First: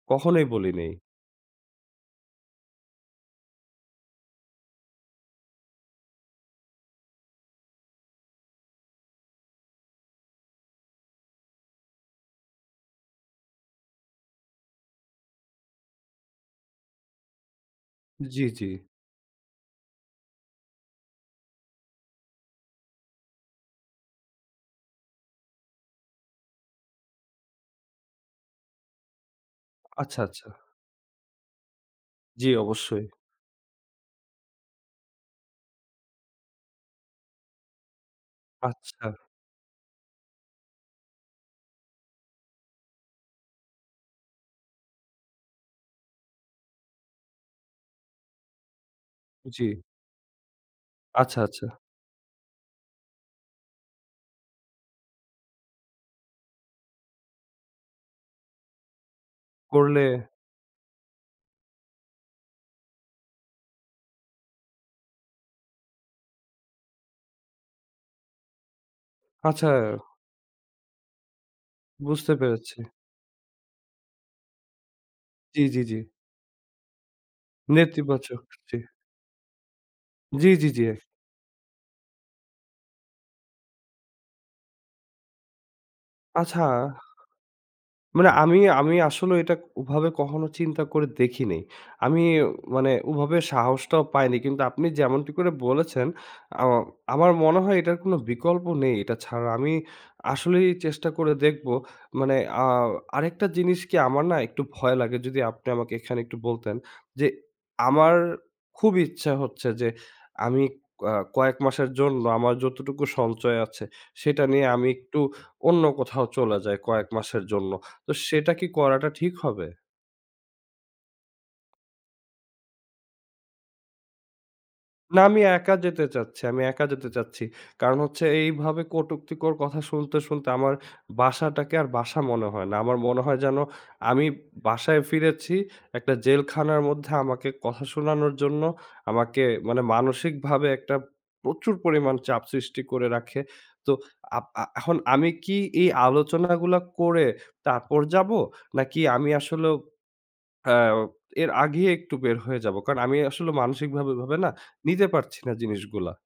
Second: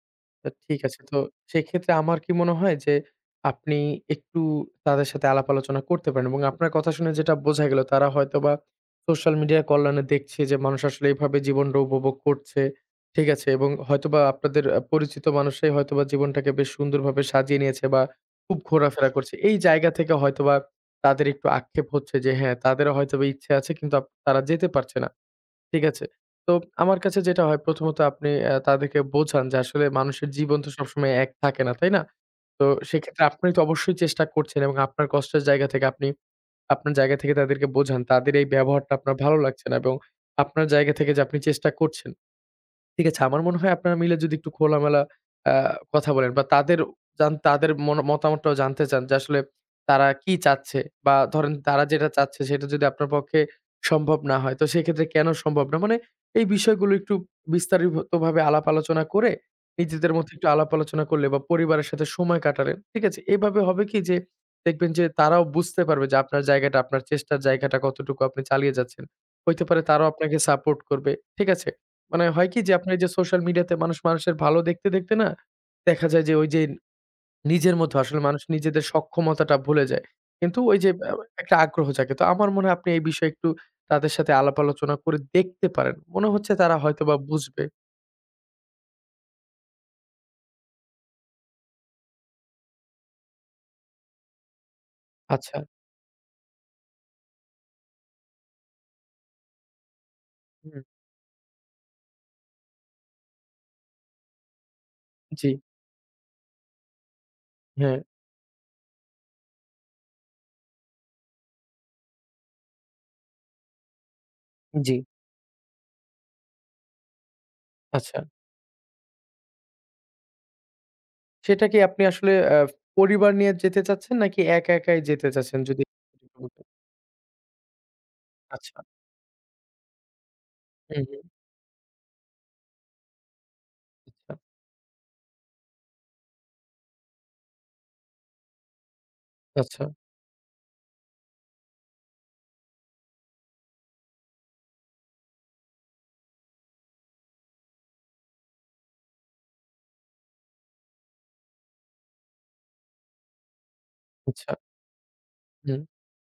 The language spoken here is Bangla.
কখনোই তা ঠিক বলিনাই। আছে তো, সেক্ষেত্রে আমার কি মনে হয় যে আপনি একটু তাদের সাথে আলাপ-আলোচনা করতে পারেন এবং আপনার কথা শুনে যেটা বোঝা গেল তারা হয়তোবা সোশ্যাল মিডিয়া কল্যাণে দেখছে যে মানুষ আসলে এভাবে জীবনটা উপভোগ করছে। ঠিক আছে? এবং হয়তোবা আপনাদের আ পরিচিত মানুষরাই হয়তোবা জীবনটাকে বেশ সুন্দরভাবে সাজিয়ে নিয়েছে বা জ্বি, খুব জ্বি। ঘোরাফেরা করছে। এই জায়গা থেকে হয়তোবা তাদের একটু আক্ষেপ হচ্ছে যে হ্যাঁ, তাদের হয়তোবা ইচ্ছে আছে কিন্তু আপ তারা যেতে পারছে না। ঠিক আছে? তো আমার কাছে যেটা হয় প্রথম ত আপনি অ্যা তাদেরকে বোঝান যে আসলে আচ্ছা, মানুষের আচ্ছা। জীবন তো সবসময় এক থাকে না, তাই না? জ্বি, তো অবশ্যই। সেক্ষেত্রে আপনি তো অবশ্যই চেষ্টা করছেন এবং আপনার কষ্টের জায়গা থেকে আপনি আপনার জায়গা থেকে তাদেরকে বোঝান তাদের এই ব্যবহারটা আচ্ছা। আপনার ভালো লাগছে না এবং আপনার জায়গা থেকে যে আপনি চেষ্টা করছেন। ঠিক আছে? আমার মনে হয় আপনারা মিলে যদি একটু খোলামেলা আ কথা বলেন বা তাদেরও জান তাদের মনও মতামতটাও জানতে চান যে আসলে জী। তারা কি চাচ্ছে বা আচ্ছা, ধরেন আচ্ছা। তারা যেটা চাচ্ছে সেটা যদি আপনার পক্ষে সম্ভব না হয়, তো সেক্ষেত্রে কেন সম্ভব না? মানে এই বিষয়গুলো একটু বিস্তারিত ভাবে আলাপ আলোচনা করে করলে নিজেদের মধ্যে একটু আলাপ আলোচনা করলে বা পরিবারের সাথে সময় কাটালেন। ঠিক আছে? এইভাবে হবে কি, যে দেখবেন যে তারাও বুঝতে পারবে যে আপনার জায়গাটা, আপনার চেষ্টার জায়গাটা কতটুকু আপনি চালিয়ে যাচ্ছেন। হইতে আচ্ছা। পারে তারাও আপনাকে সাপোর্ট করবে। ঠিক আছে? মানে বুঝতে হয় কি যে পেরেছি। আপনার ওইযে সোশ্যাল মিডিয়াতে মানুষ মানুষের ভালো দেখতে, দেখতে না জি, জি, জি। দেখা যায় যে ঐযে নিজের মধ্যেও আসলে মানুষ নেতিবাচক জি। নিজেদের সক্ষমতাটা ভুলে যায়। জি, কিন্তু জি, ওই জি। যে আ একটা আগ্রহ জাগে। তো আমার মনে হয় আপনি এই বিষয়ে একটু তাদের সাথে আলাপ আলোচনা করে দেখতে পারেন। মনে হচ্ছে আচ্ছা। তারা হয়তোবা বুঝবে। মানে আমি আমি আসলেও এটা ক ওভাবে কখনো চিন্তা করে দেখিনাই। আমি মানে ওভাবে সাহসটাও পাইনি। কিন্তু আপনি যেমনটি করে আচ্ছা। বলেছেন, আও আমার মনে হয় এটার কোন বিকল্প নেই এটা ছাড়া। আমি আসলেই হুম। চেষ্টা করে দেখবো। মানে আ আরেকটা জিনিস কি আমার না একটু ভয় লাগে, যদি জ্বি। আপনি আমাকে এখানে একটু বলতেন, যে হ্যাঁ। আমার খুবই ইচ্ছা হচ্ছে যে, আমি আ কয়েক মাসের জন্য আমার যতটুকু সঞ্চয় আছে সেটা নিয়ে আমি জ্বি। একটু অন্য কোথাও চলে যাই কয়েক মাসের জন্য। তো আচ্ছা। সেটা কি করাটা ঠিক হবে? সেটা কি আপনি আসলে অ্যা পরিবার নিয়ে যেতে চাচ্ছেন? নাকি একা একাই না যেতে আমি চাচ্ছেন? একা যদি যেতে একটু চাচ্ছি। আমি বলতেন। একা যেতে চাচ্ছি। কারণ হচ্ছে এইভাবে আচ্ছা। কটুক্তিকর কথা শুনতে, শুনতে আমার হু, হু। বাসাটাকে আর বাসা মনে হয় না। আমার মনে হয় যেন, আমি আচ্ছা। বাসায় ফিরেছি একটা জেলখানার মধ্যে আমাকে কথা শোনানোর জন্য আমাকে মানে আচ্ছা। মানসিকভাবে একটা প্রচুর পরিমাণ চাপ সৃষ্টি করে রাখে। তো আপ আ এখন আমি কি এই আলোচনাগুলা করে তারপর যাবো? নাকি আমি আসলেও অ্যাও এর আগেই একটু বের হয়ে যাব? কারণ আমি আসলে মানসিক ভাবে ওইভাবে না আচ্ছা। নিতে পারছি না হুম। জিনিসগুলা।